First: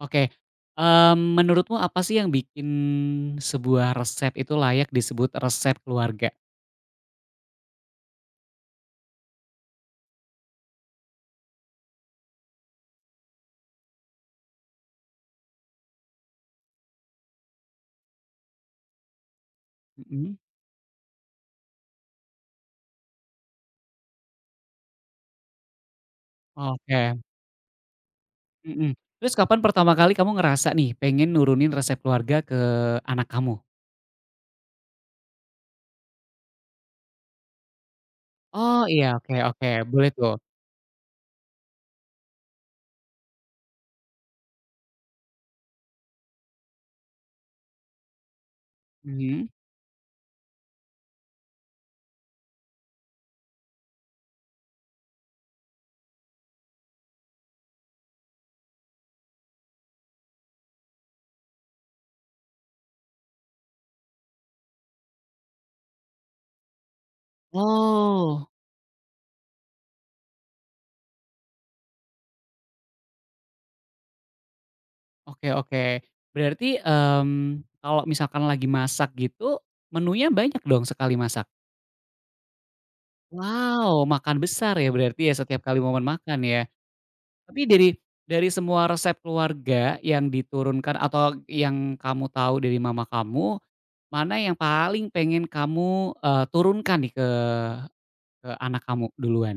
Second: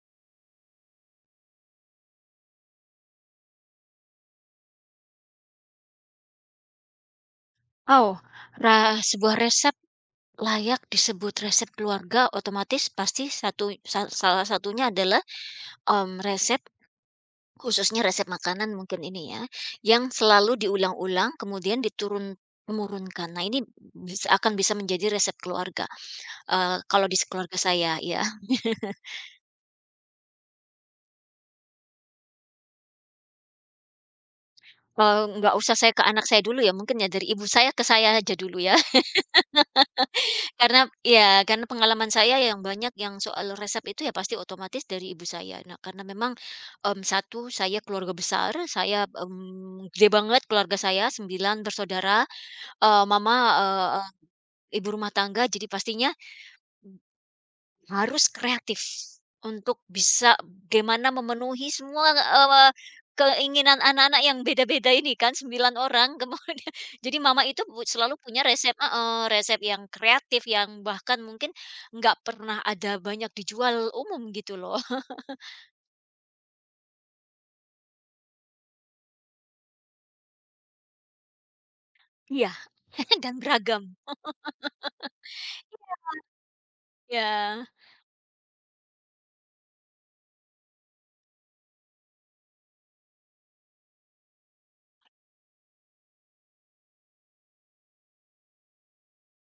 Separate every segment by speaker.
Speaker 1: Oke, menurutmu apa sih yang bikin sebuah resep itu layak disebut resep keluarga?
Speaker 2: Oh, sebuah resep layak disebut resep keluarga otomatis pasti satu salah satunya adalah resep, khususnya resep makanan mungkin ini ya, yang
Speaker 1: Mhm,
Speaker 2: selalu diulang-ulang kemudian diturun temurunkan. Nah ini bisa menjadi resep keluarga, kalau
Speaker 1: oke,
Speaker 2: di keluarga saya ya.
Speaker 1: mhm. Terus kapan pertama kali kamu ngerasa nih pengen nurunin resep keluarga ke anak kamu?
Speaker 2: Nggak usah saya ke anak saya dulu ya mungkin ya, dari ibu saya ke saya aja dulu ya.
Speaker 1: Oh iya, oke oke, boleh tuh.
Speaker 2: Karena ya karena pengalaman saya yang banyak, yang soal resep itu ya pasti otomatis dari ibu saya. Nah, karena memang, satu saya keluarga besar, saya,
Speaker 1: Mhm.
Speaker 2: mmm, gede banget keluarga saya 9 bersaudara, mama, eee, ibu rumah tangga, jadi pastinya harus kreatif untuk bisa bagaimana memenuhi semua, keinginan anak-anak yang beda-beda ini, kan 9 orang, kemudian jadi mama itu selalu punya
Speaker 1: Oh,
Speaker 2: resep, heeh, resep yang kreatif yang bahkan mungkin nggak pernah ada, banyak dijual umum gitu loh.
Speaker 1: oke oke. Berarti, kalau misalkan lagi masak gitu, menunya banyak dong sekali masak?
Speaker 2: Iya, dan beragam.
Speaker 1: Wow, makan besar ya berarti ya setiap kali momen makan ya?
Speaker 2: Ya.
Speaker 1: Tapi dari semua resep keluarga yang diturunkan atau yang kamu tahu dari mama kamu, mana yang paling pengen kamu, turunkan nih ke anak kamu duluan?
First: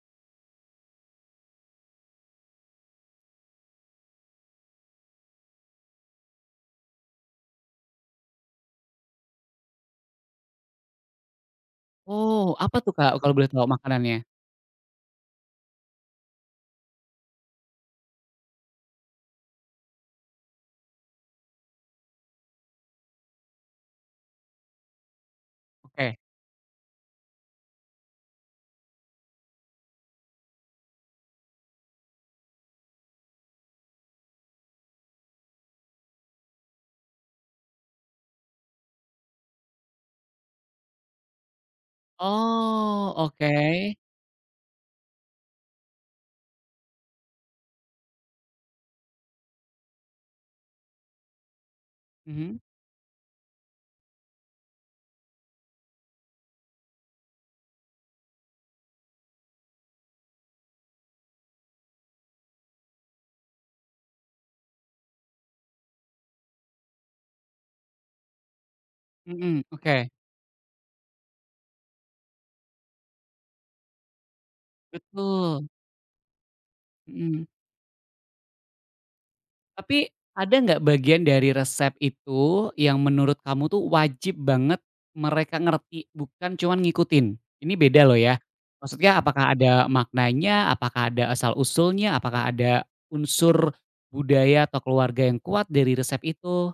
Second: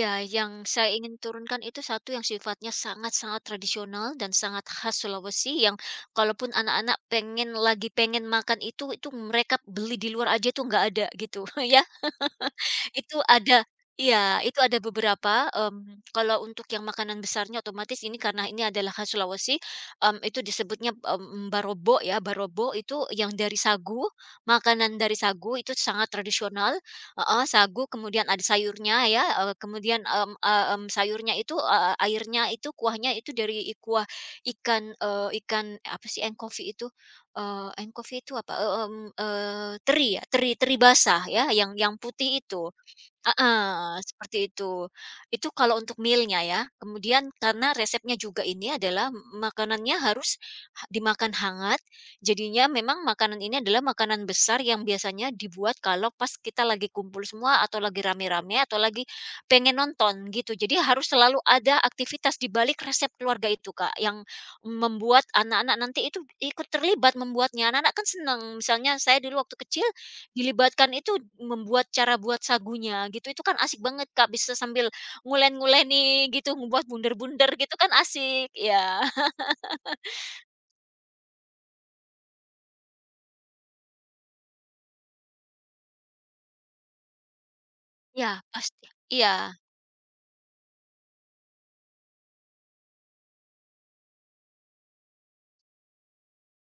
Speaker 2: Ya, yang saya ingin turunkan itu satu yang sifatnya sangat-sangat tradisional dan sangat khas Sulawesi, yang kalaupun anak-anak pengen, lagi pengen makan itu mereka beli di luar aja, itu nggak ada gitu. Yang
Speaker 1: Oh, apa tuh, Kak,
Speaker 2: itu
Speaker 1: kalau boleh
Speaker 2: ada,
Speaker 1: tahu makanannya?
Speaker 2: iya, itu ada beberapa, kalau untuk yang makanan besarnya otomatis ini, karena ini adalah khas Sulawesi, itu disebutnya barobo ya, barobo itu yang dari sagu, makanan dari sagu itu sangat
Speaker 1: Oke.
Speaker 2: tradisional, heeh, sagu kemudian ada sayurnya ya, kemudian, sayurnya itu, airnya itu, kuahnya itu dari kuah ikan, ikan apa sih, engkofi itu, engkofi itu apa, teri ya, teri teri basah ya, yang putih itu.
Speaker 1: Oh, oke.
Speaker 2: Heeh, seperti itu. Itu kalau untuk meal-nya ya. Kemudian karena resepnya juga ini, adalah makanannya harus dimakan hangat,
Speaker 1: Mhm,
Speaker 2: jadinya memang makanan ini adalah makanan besar yang biasanya dibuat kalau pas kita lagi kumpul semua atau lagi rame-rame atau lagi pengen nonton gitu. Jadi harus selalu ada aktivitas di balik resep keluarga itu, Kak, yang membuat anak-anak nanti itu ikut terlibat membuatnya. Anak-anak kan senang. Misalnya saya dulu waktu
Speaker 1: mhm,
Speaker 2: kecil
Speaker 1: oke.
Speaker 2: dilibatkan itu membuat, cara buat sagunya gitu, itu kan asik banget, Kak, bisa sambil
Speaker 1: Betul,
Speaker 2: ngulen-nguleni gitu, ngebuat
Speaker 1: mhm.
Speaker 2: bunder-bunder gitu, kan asik ya.
Speaker 1: Tapi ada nggak bagian dari resep itu yang menurut kamu tuh wajib banget mereka ngerti, bukan cuman ngikutin? Ini beda loh
Speaker 2: Ya
Speaker 1: ya.
Speaker 2: pasti
Speaker 1: Maksudnya
Speaker 2: iya.
Speaker 1: apakah ada maknanya, apakah ada asal-usulnya, apakah ada unsur budaya atau keluarga yang kuat dari resep itu?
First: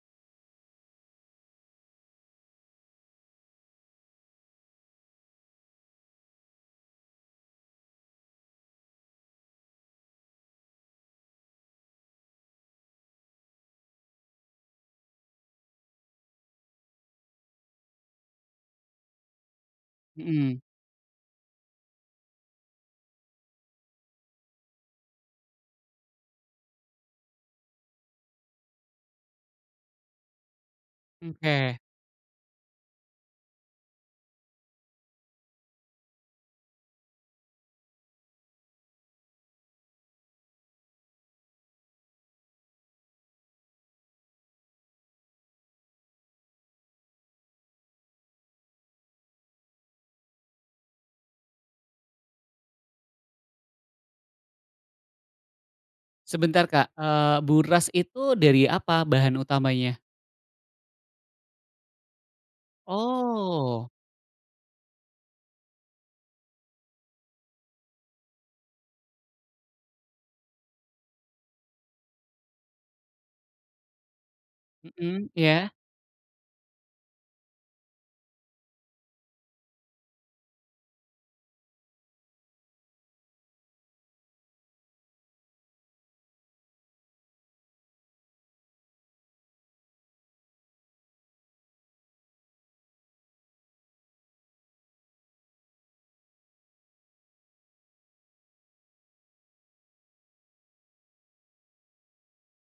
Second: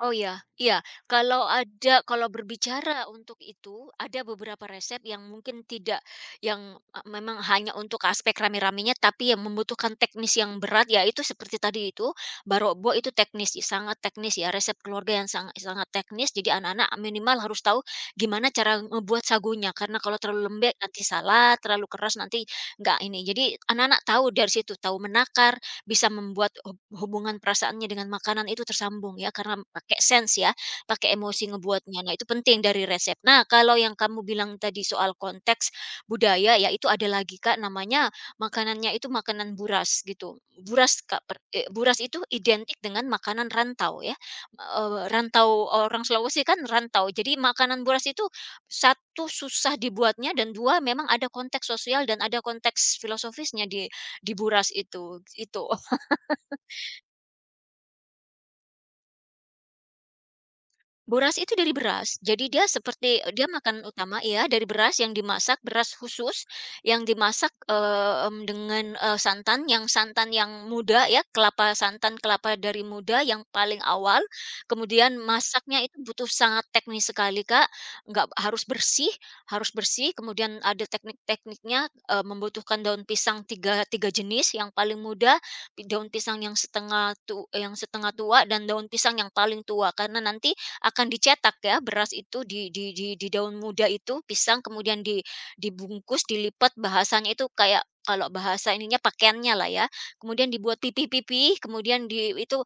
Speaker 2: Oh iya, iya. Kalau ada, kalau berbicara untuk itu, ada beberapa resep yang mungkin tidak, yang memang hanya untuk aspek rame-ramenya, tapi yang membutuhkan teknis yang berat ya itu seperti tadi itu, barokbo itu teknis, sangat teknis ya, resep keluarga yang sangat sangat teknis, jadi anak-anak minimal harus tahu gimana cara ngebuat sagunya, karena kalau terlalu
Speaker 1: Mhm,
Speaker 2: lembek nanti salah, terlalu keras nanti nggak ini. Jadi anak-anak tahu dari situ, tahu menakar, bisa membuat hubungan perasaannya dengan makanan itu tersambung ya, karena pakai sense ya, pakai emosi
Speaker 1: oke.
Speaker 2: ngebuatnya. Nah, itu penting dari resep. Nah, kalau yang kamu bilang tadi soal konteks budaya ya, itu ada lagi Kak, namanya makanannya itu makanan buras gitu. Buras Kak, buras itu identik dengan makanan rantau ya, rantau, orang Sulawesi kan rantau. Jadi makanan buras itu, satu susah dibuatnya, dan 2 memang ada konteks sosial dan ada konteks filosofisnya di buras itu, itu.
Speaker 1: Sebentar Kak, buras itu dari apa bahan utamanya?
Speaker 2: Boras itu dari beras. Jadi dia seperti dia makan
Speaker 1: Oh,
Speaker 2: utama ya, dari beras yang dimasak, beras khusus yang dimasak, dengan santan yang, santan yang muda ya, kelapa, santan kelapa dari muda yang paling awal.
Speaker 1: mhm,
Speaker 2: Kemudian
Speaker 1: iya.
Speaker 2: masaknya itu butuh sangat teknis sekali, Kak. Nggak harus bersih, harus bersih, kemudian ada teknik-tekniknya, membutuhkan daun pisang tiga, tiga jenis, yang paling muda, daun pisang yang setengah tu yang setengah tua dan daun pisang yang paling tua. Karena nanti akan dicetak ya, beras itu di daun muda itu, pisang, kemudian dibungkus, dilipat, bahasanya itu kayak kalau bahasa ininya pakaiannya lah ya. Kemudian dibuat pipi pipi, kemudian di itu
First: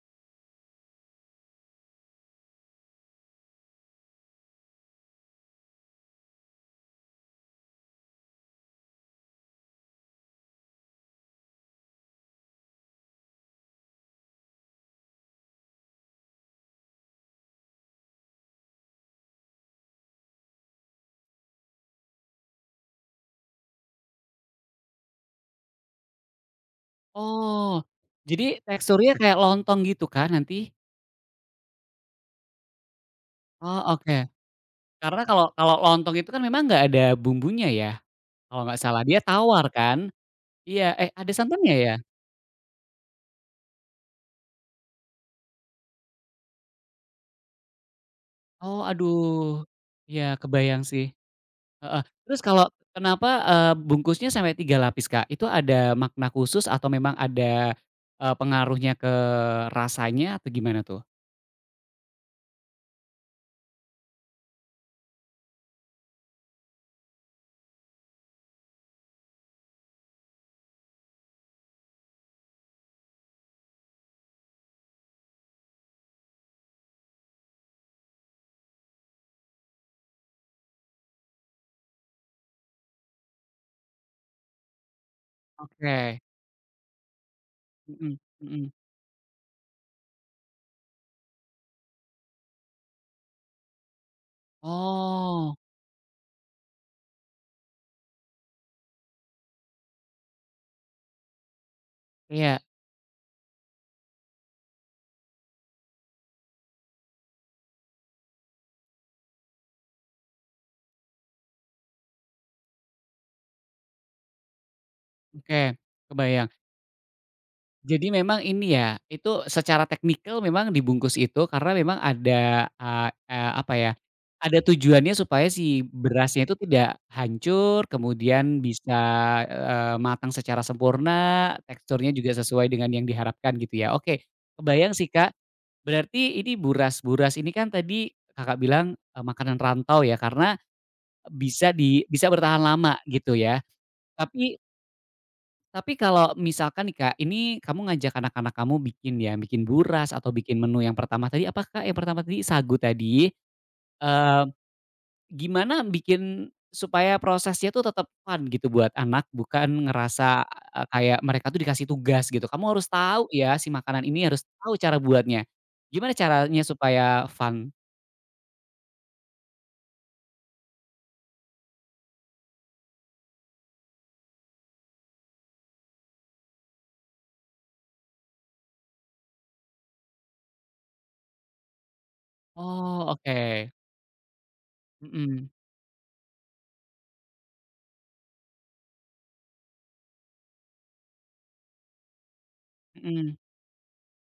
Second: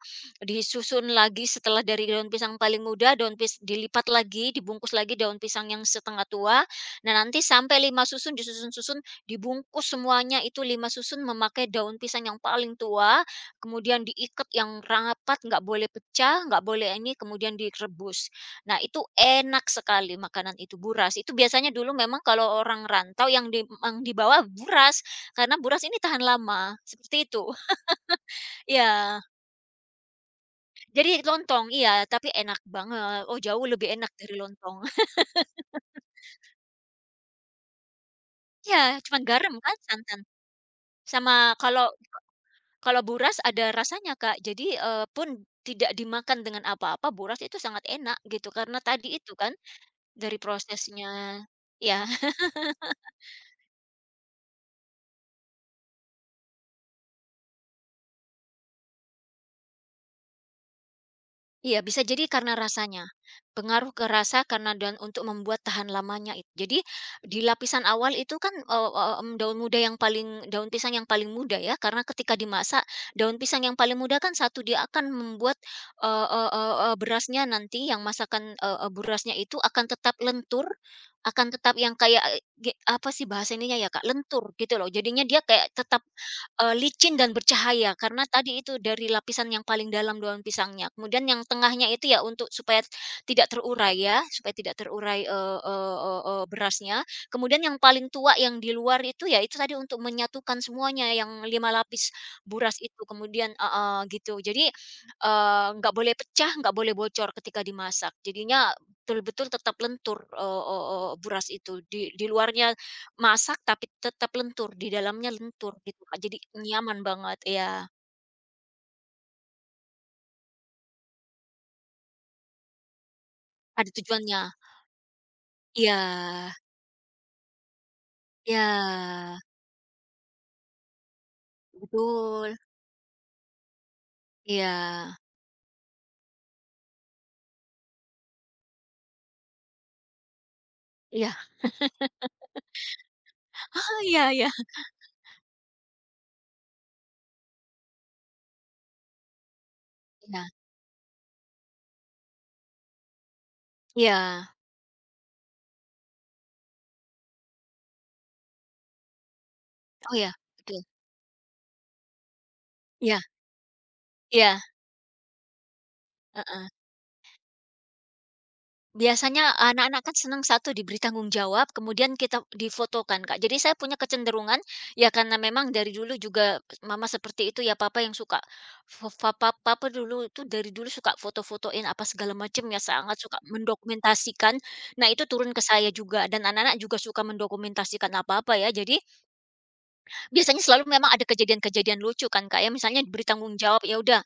Speaker 2: disusun lagi, setelah dari daun pisang paling muda, daun pis dilipat lagi, dibungkus lagi daun pisang yang setengah tua. Nah, nanti sampai 5 susun, disusun-susun, dibungkus semuanya itu 5 susun memakai daun pisang yang paling tua, kemudian diikat yang rapat, nggak boleh pecah, nggak boleh ini, kemudian direbus. Nah, itu enak sekali makanan itu, buras. Itu biasanya dulu memang kalau orang rantau yang di, yang dibawa buras, karena buras ini tahan lama, seperti itu.
Speaker 1: Oh, jadi teksturnya
Speaker 2: Ya,
Speaker 1: kayak lontong gitu kah nanti?
Speaker 2: jadi lontong, iya, tapi enak banget. Oh, jauh
Speaker 1: Oh,
Speaker 2: lebih enak
Speaker 1: oke.
Speaker 2: dari lontong.
Speaker 1: Karena kalau kalau lontong itu kan memang nggak ada bumbunya ya, kalau nggak
Speaker 2: Ya
Speaker 1: salah. Dia
Speaker 2: cuman garam
Speaker 1: tawar
Speaker 2: kan,
Speaker 1: kan?
Speaker 2: santan.
Speaker 1: Iya, eh ada
Speaker 2: Sama
Speaker 1: santannya
Speaker 2: kalau,
Speaker 1: ya?
Speaker 2: kalau buras ada rasanya, Kak. Jadi, pun tidak dimakan dengan apa-apa, buras itu sangat enak gitu, karena
Speaker 1: Oh
Speaker 2: tadi itu kan
Speaker 1: aduh,
Speaker 2: dari
Speaker 1: iya kebayang
Speaker 2: prosesnya
Speaker 1: sih, heeh.
Speaker 2: ya.
Speaker 1: Terus kalau kenapa, bungkusnya sampai 3 lapis, Kak? Itu ada makna khusus atau memang ada, pengaruhnya ke rasanya atau gimana tuh?
Speaker 2: Iya, bisa jadi karena rasanya. Pengaruh ke rasa, karena dan untuk membuat tahan lamanya itu. Jadi di lapisan awal itu kan, eee eee, mmm, daun muda yang paling, daun pisang yang paling muda ya, karena ketika dimasak, daun pisang yang paling muda kan satu dia akan membuat, eee eee eee eee, berasnya nanti yang masakan, eee eee, berasnya itu akan tetap lentur, akan tetap yang kayak, eee, ge apa sih bahasa ininya ya, Kak, lentur gitu loh. Jadinya dia kayak tetap
Speaker 1: Oke,
Speaker 2: Licin dan bercahaya,
Speaker 1: mhm
Speaker 2: karena tadi
Speaker 1: mhm.
Speaker 2: itu dari lapisan yang paling dalam daun pisangnya, kemudian yang tengahnya itu ya untuk supaya tidak terurai ya, supaya tidak terurai,
Speaker 1: Oh,
Speaker 2: eee eee eee eee, berasnya, kemudian yang paling tua yang di luar itu ya, itu tadi untuk menyatukan semuanya yang 5 lapis
Speaker 1: iya,
Speaker 2: buras itu, kemudian heeh, gitu. Jadi, nggak boleh pecah, nggak boleh bocor ketika dimasak, jadinya betul-betul tetap lentur, eee eee eee, buras itu di luarnya masak tapi tetap lentur, di dalamnya
Speaker 1: oke,
Speaker 2: lentur gitu, Kak, jadi
Speaker 1: kebayang.
Speaker 2: nyaman banget, iya,
Speaker 1: Jadi memang ini ya, itu secara teknikal memang dibungkus itu karena memang ada, eee eee, apa
Speaker 2: ada
Speaker 1: ya,
Speaker 2: tujuannya.
Speaker 1: ada tujuannya supaya si
Speaker 2: Iya,
Speaker 1: berasnya itu tidak hancur, kemudian bisa,
Speaker 2: iya,
Speaker 1: matang secara sempurna, teksturnya juga
Speaker 2: betul,
Speaker 1: sesuai dengan yang diharapkan gitu ya. Oke, kebayang sih,
Speaker 2: iya,
Speaker 1: Kak. Berarti ini buras. Buras ini kan tadi Kakak bilang, makanan rantau ya karena
Speaker 2: iya,
Speaker 1: bisa di bisa bertahan lama gitu ya.
Speaker 2: ah, iya, iya,
Speaker 1: Tapi tapi kalau misalkan nih, Kak, ini kamu ngajak anak-anak kamu bikin ya, bikin buras atau
Speaker 2: iya,
Speaker 1: bikin menu yang pertama tadi, apakah yang pertama tadi sagu tadi, eee,
Speaker 2: iya,
Speaker 1: gimana bikin supaya prosesnya tuh tetap fun gitu buat anak, bukan
Speaker 2: oh iya,
Speaker 1: ngerasa,
Speaker 2: betul,
Speaker 1: kayak mereka tuh dikasih tugas gitu. Kamu harus
Speaker 2: iya,
Speaker 1: tahu ya si makanan ini harus
Speaker 2: iya,
Speaker 1: tahu cara buatnya. Gimana caranya
Speaker 2: heeh.
Speaker 1: supaya fun?
Speaker 2: Biasanya anak-anak kan senang, satu diberi tanggung jawab, kemudian kita difotokan, Kak. Jadi saya punya kecenderungan, ya karena memang dari dulu juga mama seperti itu ya, papa yang suka fo fa pa papa dulu itu, dari dulu suka foto-fotoin apa segala macam ya,
Speaker 1: Oh,
Speaker 2: sangat suka
Speaker 1: oke.
Speaker 2: mendokumentasikan. Nah, itu
Speaker 1: Mhm,
Speaker 2: turun ke saya juga, dan anak-anak juga suka mendokumentasikan apa-apa ya. Jadi biasanya selalu memang ada kejadian-kejadian lucu kan, Kak, ya. Misalnya diberi
Speaker 1: mhm,
Speaker 2: tanggung jawab, ya udah,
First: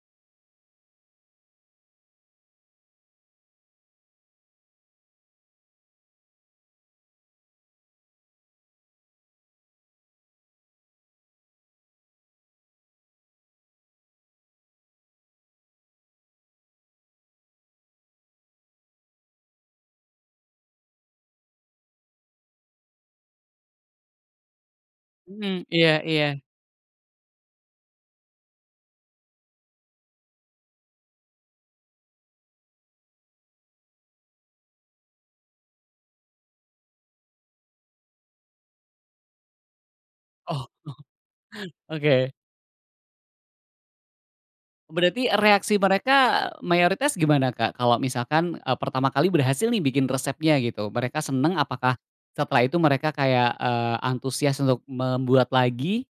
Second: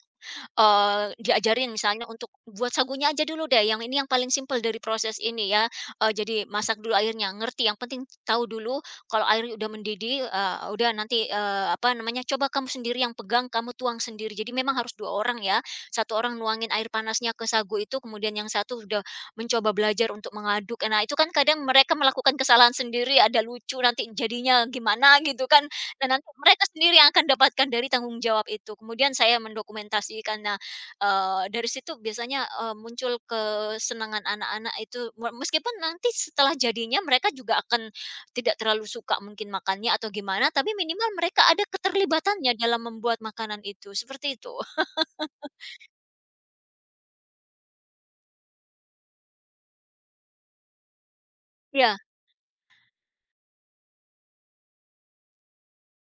Speaker 2: diajarin misalnya untuk buat sagunya aja dulu deh, yang ini yang paling simpel dari proses ini ya, jadi masak dulu airnya, ngerti, yang penting tahu dulu kalau airnya udah mendidih, udah nanti, apa namanya, coba kamu sendiri yang pegang, kamu tuang sendiri. Jadi memang harus 2 orang ya, satu orang nuangin air panasnya ke sagu itu, kemudian yang satu udah mencoba belajar untuk mengaduk. Nah itu kan kadang mereka melakukan kesalahan sendiri, ada lucu nanti jadinya gimana gitu
Speaker 1: mhm,
Speaker 2: kan,
Speaker 1: iya
Speaker 2: dan
Speaker 1: iya.
Speaker 2: nanti mereka sendiri yang akan dapatkan dari tanggung jawab itu. Kemudian saya mendokumentasikan. Nah, dari situ biasanya, muncul kesenangan anak-anak itu, meskipun nanti setelah jadinya mereka juga akan tidak terlalu suka mungkin makannya atau gimana,
Speaker 1: Oh,
Speaker 2: tapi minimal mereka ada
Speaker 1: oke.
Speaker 2: keterlibatannya dalam membuat makanan itu, seperti itu.
Speaker 1: Berarti reaksi mereka mayoritas gimana, Kak? Kalau misalkan, pertama kali berhasil nih bikin resepnya gitu, mereka seneng
Speaker 2: Ya.
Speaker 1: apakah setelah itu mereka kayak, antusias untuk membuat lagi?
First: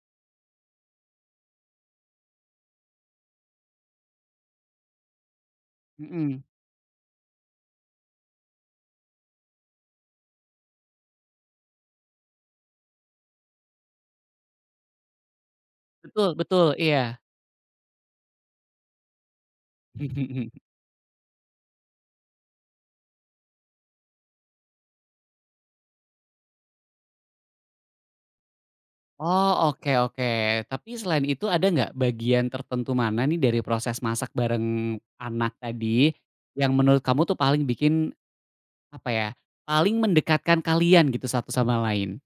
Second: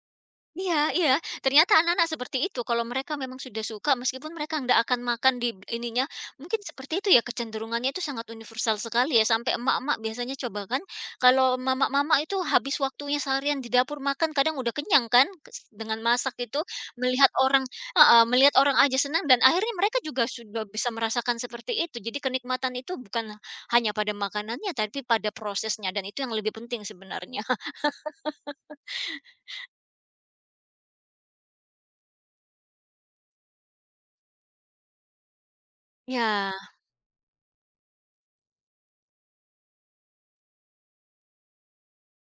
Speaker 2: Iya, iya, ternyata anak-anak seperti itu kalau mereka memang sudah suka, meskipun mereka nggak akan makan di ininya,
Speaker 1: Mhm,
Speaker 2: mungkin seperti itu ya, kecenderungannya itu sangat universal sekali ya, sampai emak-emak biasanya coba kan kalau mama-mama itu habis waktunya seharian di dapur, makan kadang udah kenyang kan dengan
Speaker 1: betul
Speaker 2: masak itu,
Speaker 1: betul, iya.
Speaker 2: melihat orang, heeh, melihat orang aja senang, dan akhirnya mereka juga sudah bisa merasakan seperti itu. Jadi kenikmatan itu bukan hanya pada makanannya tapi pada prosesnya, dan itu yang lebih penting sebenarnya.
Speaker 1: Oh, oke oke. Tapi selain itu ada nggak bagian tertentu mana nih dari proses masak bareng anak tadi,
Speaker 2: Ya.
Speaker 1: yang menurut kamu tuh paling bikin, apa ya, paling mendekatkan kalian gitu satu sama lain?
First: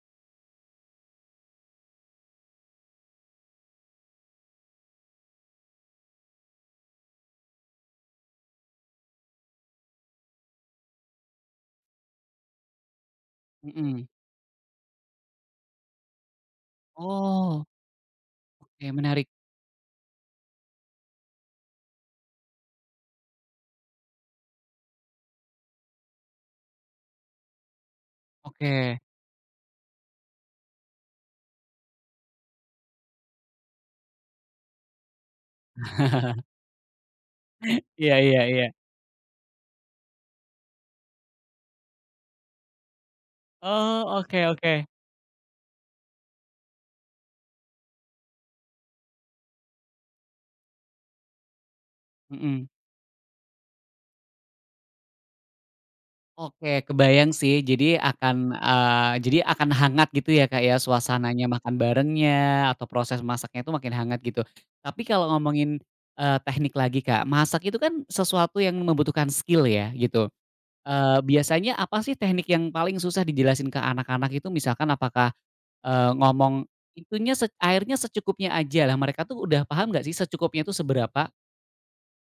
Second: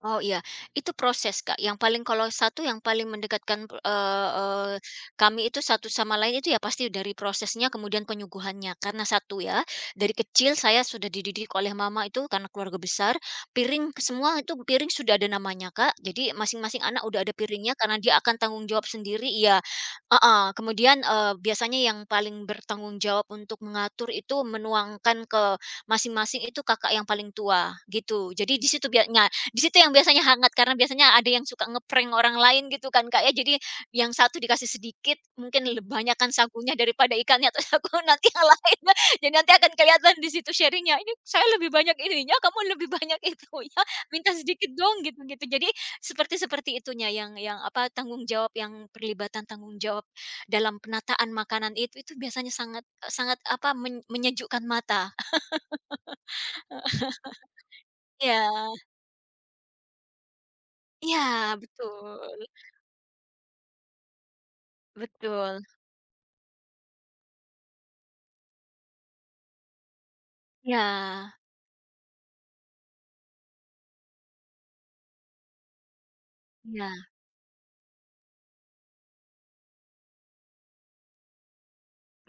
Speaker 2: Oh iya, itu proses, Kak, yang paling, kalau satu yang paling mendekatkan, eee eee, kami itu satu sama lain itu, ya pasti dari prosesnya kemudian penyuguhannya. Karena satu ya, dari kecil saya sudah dididik oleh mama itu, karena keluarga besar, piring
Speaker 1: Mhm.
Speaker 2: semua itu, piring sudah ada namanya, Kak. Jadi masing-masing anak udah ada
Speaker 1: Oh,
Speaker 2: piringnya, karena dia akan tanggung
Speaker 1: oke
Speaker 2: jawab
Speaker 1: menarik.
Speaker 2: sendiri, iya, heeh. Kemudian, biasanya yang paling bertanggung jawab untuk mengatur itu, menuangkan ke masing-masing itu kakak yang paling tua, gitu. Jadi di situ
Speaker 1: Oke.
Speaker 2: biasanya, di situ yang biasanya hangat, karena biasanya ada yang suka orang lain gitu kan, Kak, ya. Jadi yang satu dikasih sedikit, mungkin banyakan sagunya daripada ikannya, atau sagu
Speaker 1: Iya
Speaker 2: nanti
Speaker 1: iya
Speaker 2: yang
Speaker 1: iya.
Speaker 2: lain. Jadi nanti akan kelihatan di situ sharingnya, "Ini saya lebih banyak ininya, kamu lebih banyak itunya,
Speaker 1: Oh,
Speaker 2: minta
Speaker 1: oke
Speaker 2: sedikit
Speaker 1: oke.
Speaker 2: dong," gitu-gitu. Jadi seperti seperti itunya yang apa, tanggung jawab yang, perlibatan tanggung jawab dalam penataan makanan itu biasanya
Speaker 1: Mhm.
Speaker 2: sangat, sangat apa, menyejukkan mata.
Speaker 1: Oke, kebayang sih. Jadi
Speaker 2: Ya,
Speaker 1: akan, jadi akan hangat gitu ya, Kak, ya, suasananya
Speaker 2: ya,
Speaker 1: makan
Speaker 2: betul,
Speaker 1: barengnya atau proses masaknya itu makin hangat gitu. Tapi kalau
Speaker 2: betul.
Speaker 1: ngomongin, teknik lagi, Kak, masak itu kan sesuatu yang membutuhkan skill ya, gitu.
Speaker 2: Ya.
Speaker 1: Biasanya apa sih teknik yang paling susah dijelasin ke anak-anak itu? Misalkan apakah, ngomong,
Speaker 2: Iya,
Speaker 1: "Itunya se airnya secukupnya aja." Lah mereka tuh udah paham nggak sih secukupnya itu seberapa?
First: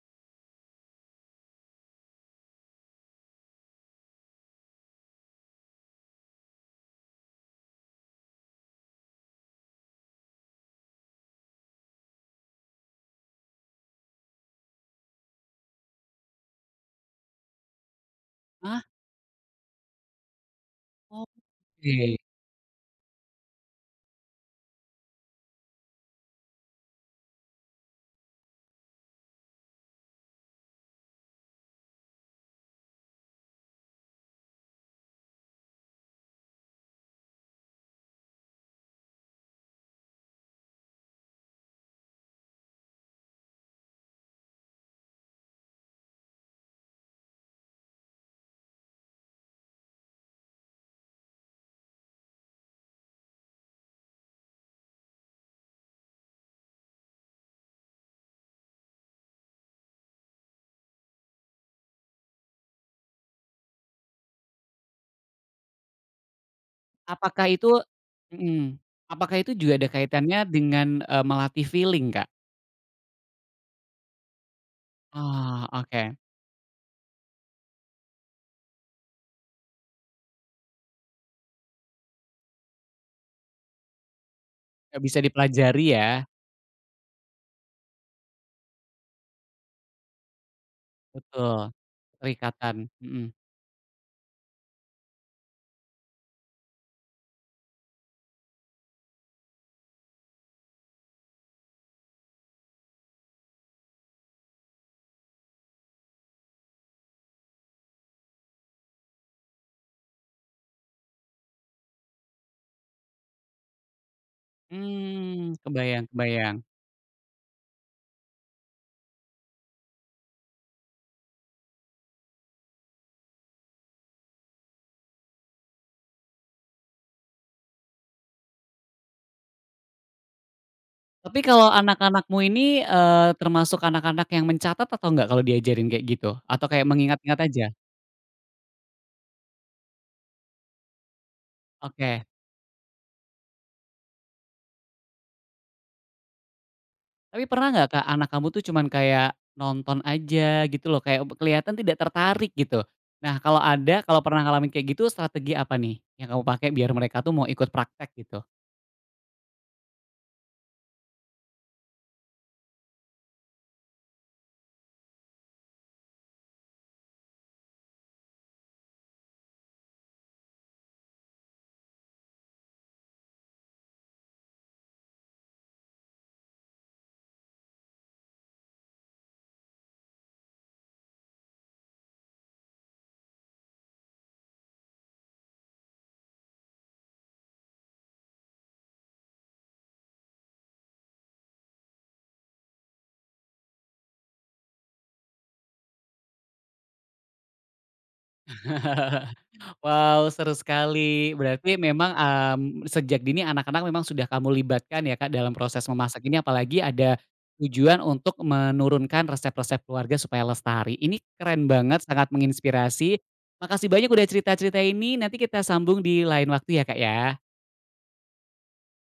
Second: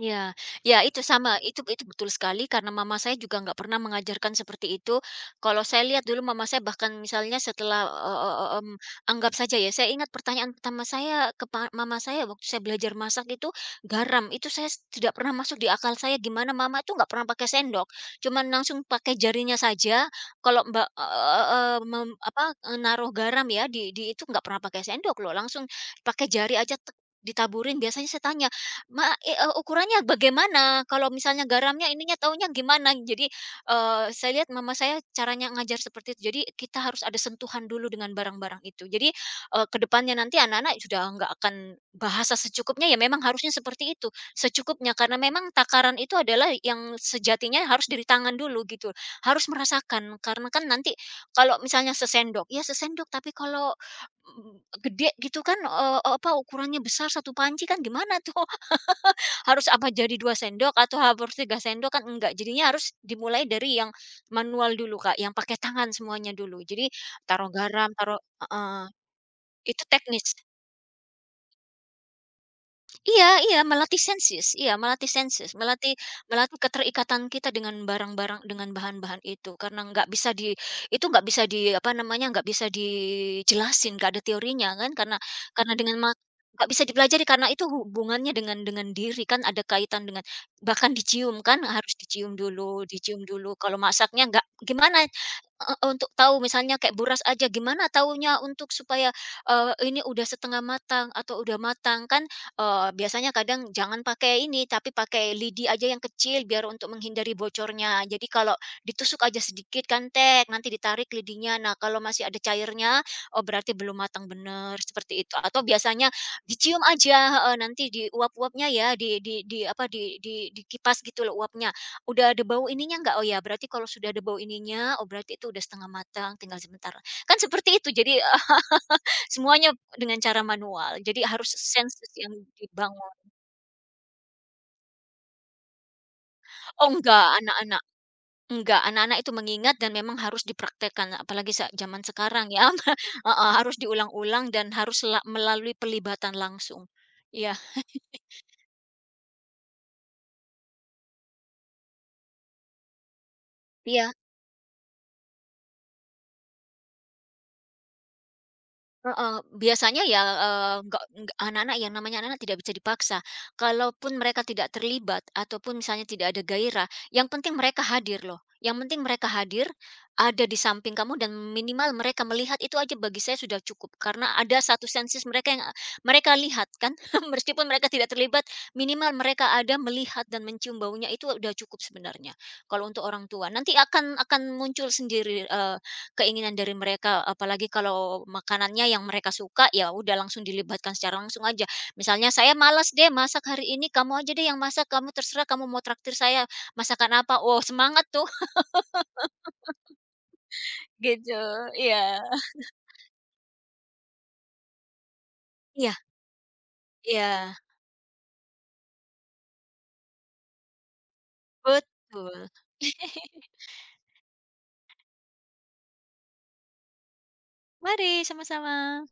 Speaker 2: iya. Ya, itu sama, itu betul sekali, karena mama saya juga nggak pernah mengajarkan seperti itu. Kalau saya lihat dulu mama saya bahkan misalnya setelah, eee eee, mmm, anggap saja ya, saya ingat pertanyaan pertama saya ke mama saya waktu saya belajar masak itu, garam, itu saya tidak pernah masuk di akal saya gimana mama itu nggak pernah pakai sendok, cuman langsung
Speaker 1: Ah,
Speaker 2: pakai jarinya saja, kalau Mbak,
Speaker 1: Oh.
Speaker 2: eee eee, mem
Speaker 1: Oke.
Speaker 2: apa, naruh garam ya di itu nggak pernah pakai sendok loh, langsung pakai jari aja tek ditaburin. Biasanya saya tanya, "Ma, ukurannya bagaimana? Kalau misalnya garamnya ininya taunya gimana?" Jadi, saya lihat mama saya caranya ngajar seperti itu. Jadi kita harus ada sentuhan dulu dengan barang-barang itu. Jadi, ke depannya nanti anak-anak sudah nggak akan bahasa secukupnya ya, memang harusnya seperti itu, secukupnya. Karena memang takaran itu adalah yang sejatinya harus dari tangan dulu gitu, harus merasakan. Karena kan nanti kalau misalnya sesendok, ya sesendok, tapi kalau, mmm, gede gitu kan, apa ukurannya besar satu panci kan gimana tuh? Harus apa, jadi 2 sendok atau harus 3 sendok kan enggak, jadinya harus dimulai dari yang manual dulu, Kak, yang pakai tangan semuanya dulu. Jadi
Speaker 1: Apakah
Speaker 2: taruh
Speaker 1: itu
Speaker 2: garam, taruh,
Speaker 1: mhm,
Speaker 2: heeh,
Speaker 1: apakah itu juga
Speaker 2: itu
Speaker 1: ada
Speaker 2: teknis.
Speaker 1: kaitannya dengan, melatih feeling, Kak?
Speaker 2: Iya, iya, melatih sensus, iya, melatih sensus,
Speaker 1: Oh,
Speaker 2: melatih
Speaker 1: oke.
Speaker 2: melatih keterikatan kita dengan barang-barang, dengan bahan-bahan itu, karena nggak bisa itu nggak bisa di apa namanya, nggak bisa dijelasin, nggak ada teorinya kan,
Speaker 1: Nggak bisa
Speaker 2: karena
Speaker 1: dipelajari
Speaker 2: dengan ma
Speaker 1: ya,
Speaker 2: nggak bisa dipelajari, karena itu hubungannya dengan diri, kan ada kaitan dengan bahkan dicium kan,
Speaker 1: betul,
Speaker 2: harus dicium
Speaker 1: keterikatan.
Speaker 2: dulu, dicium
Speaker 1: Mhm.
Speaker 2: dulu, kalau masaknya nggak gimana, untuk tahu misalnya kayak buras aja, gimana tahunya untuk supaya, ini udah setengah matang atau udah matang kan. Biasanya kadang jangan pakai ini, tapi pakai lidi aja yang kecil biar untuk menghindari bocornya. Jadi kalau ditusuk aja sedikit kan tek, nanti ditarik lidinya. Nah, kalau masih ada cairnya, oh berarti belum matang bener, seperti itu.
Speaker 1: Mmm,
Speaker 2: Atau
Speaker 1: kebayang
Speaker 2: biasanya
Speaker 1: kebayang.
Speaker 2: dicium aja, heeh, nanti diuap-uapnya ya, di apa, di dikipas gitu loh uapnya. Udah ada bau ininya nggak? Oh ya, berarti kalau sudah ada bau ininya, oh berarti itu udah setengah matang, tinggal sebentar. Kan seperti itu, jadi semuanya dengan cara manual. Jadi
Speaker 1: Tapi
Speaker 2: harus
Speaker 1: kalau
Speaker 2: sensus yang
Speaker 1: anak-anakmu ini,
Speaker 2: dibangun.
Speaker 1: termasuk anak-anak yang mencatat atau nggak kalau diajarin kayak gitu? Atau kayak
Speaker 2: Oh
Speaker 1: mengingat-ingat aja?
Speaker 2: enggak, anak-anak itu mengingat, dan memang harus dipraktekkan, apalagi zaman
Speaker 1: Oke.
Speaker 2: sekarang ya, heeh, harus diulang-ulang dan harus melalui pelibatan langsung.
Speaker 1: Tapi
Speaker 2: Iya.
Speaker 1: pernah nggak Kak, anak kamu tuh cuman kayak nonton aja gitu loh, kayak kelihatan tidak tertarik gitu. Nah kalau ada,
Speaker 2: Iya.
Speaker 1: kalau pernah ngalamin kayak gitu, strategi apa nih yang kamu pakai biar mereka tuh mau ikut praktek gitu?
Speaker 2: Heeh, biasanya ya, eee, nggak anak-anak, yang namanya anak-anak tidak bisa dipaksa. Kalaupun mereka tidak terlibat, ataupun misalnya tidak ada gairah, yang penting mereka hadir loh, yang penting mereka hadir, ada di samping kamu, dan minimal mereka melihat itu aja bagi saya sudah cukup. Karena ada satu senses mereka yang mereka lihat kan, meskipun mereka tidak terlibat, minimal mereka ada melihat dan mencium baunya, itu udah cukup sebenarnya, kalau untuk orang tua. Nanti akan muncul sendiri, keinginan dari mereka, apalagi kalau makanannya yang mereka suka, ya udah langsung dilibatkan secara langsung aja. Misalnya, "Saya malas deh masak hari ini, kamu aja deh yang masak, kamu, terserah kamu mau traktir saya masakan apa." Wow, semangat tuh.
Speaker 1: Wow seru
Speaker 2: Gitu.
Speaker 1: sekali, berarti
Speaker 2: Iya.
Speaker 1: memang, sejak dini anak-anak memang sudah kamu libatkan ya Kak, dalam proses
Speaker 2: Iya,
Speaker 1: memasak ini, apalagi ada
Speaker 2: iya,
Speaker 1: tujuan untuk menurunkan resep-resep keluarga supaya lestari. Ini keren banget, sangat
Speaker 2: betul.
Speaker 1: menginspirasi. Makasih banyak udah cerita-cerita ini, nanti kita sambung di lain waktu ya Kak, ya.
Speaker 2: Mari, sama-sama.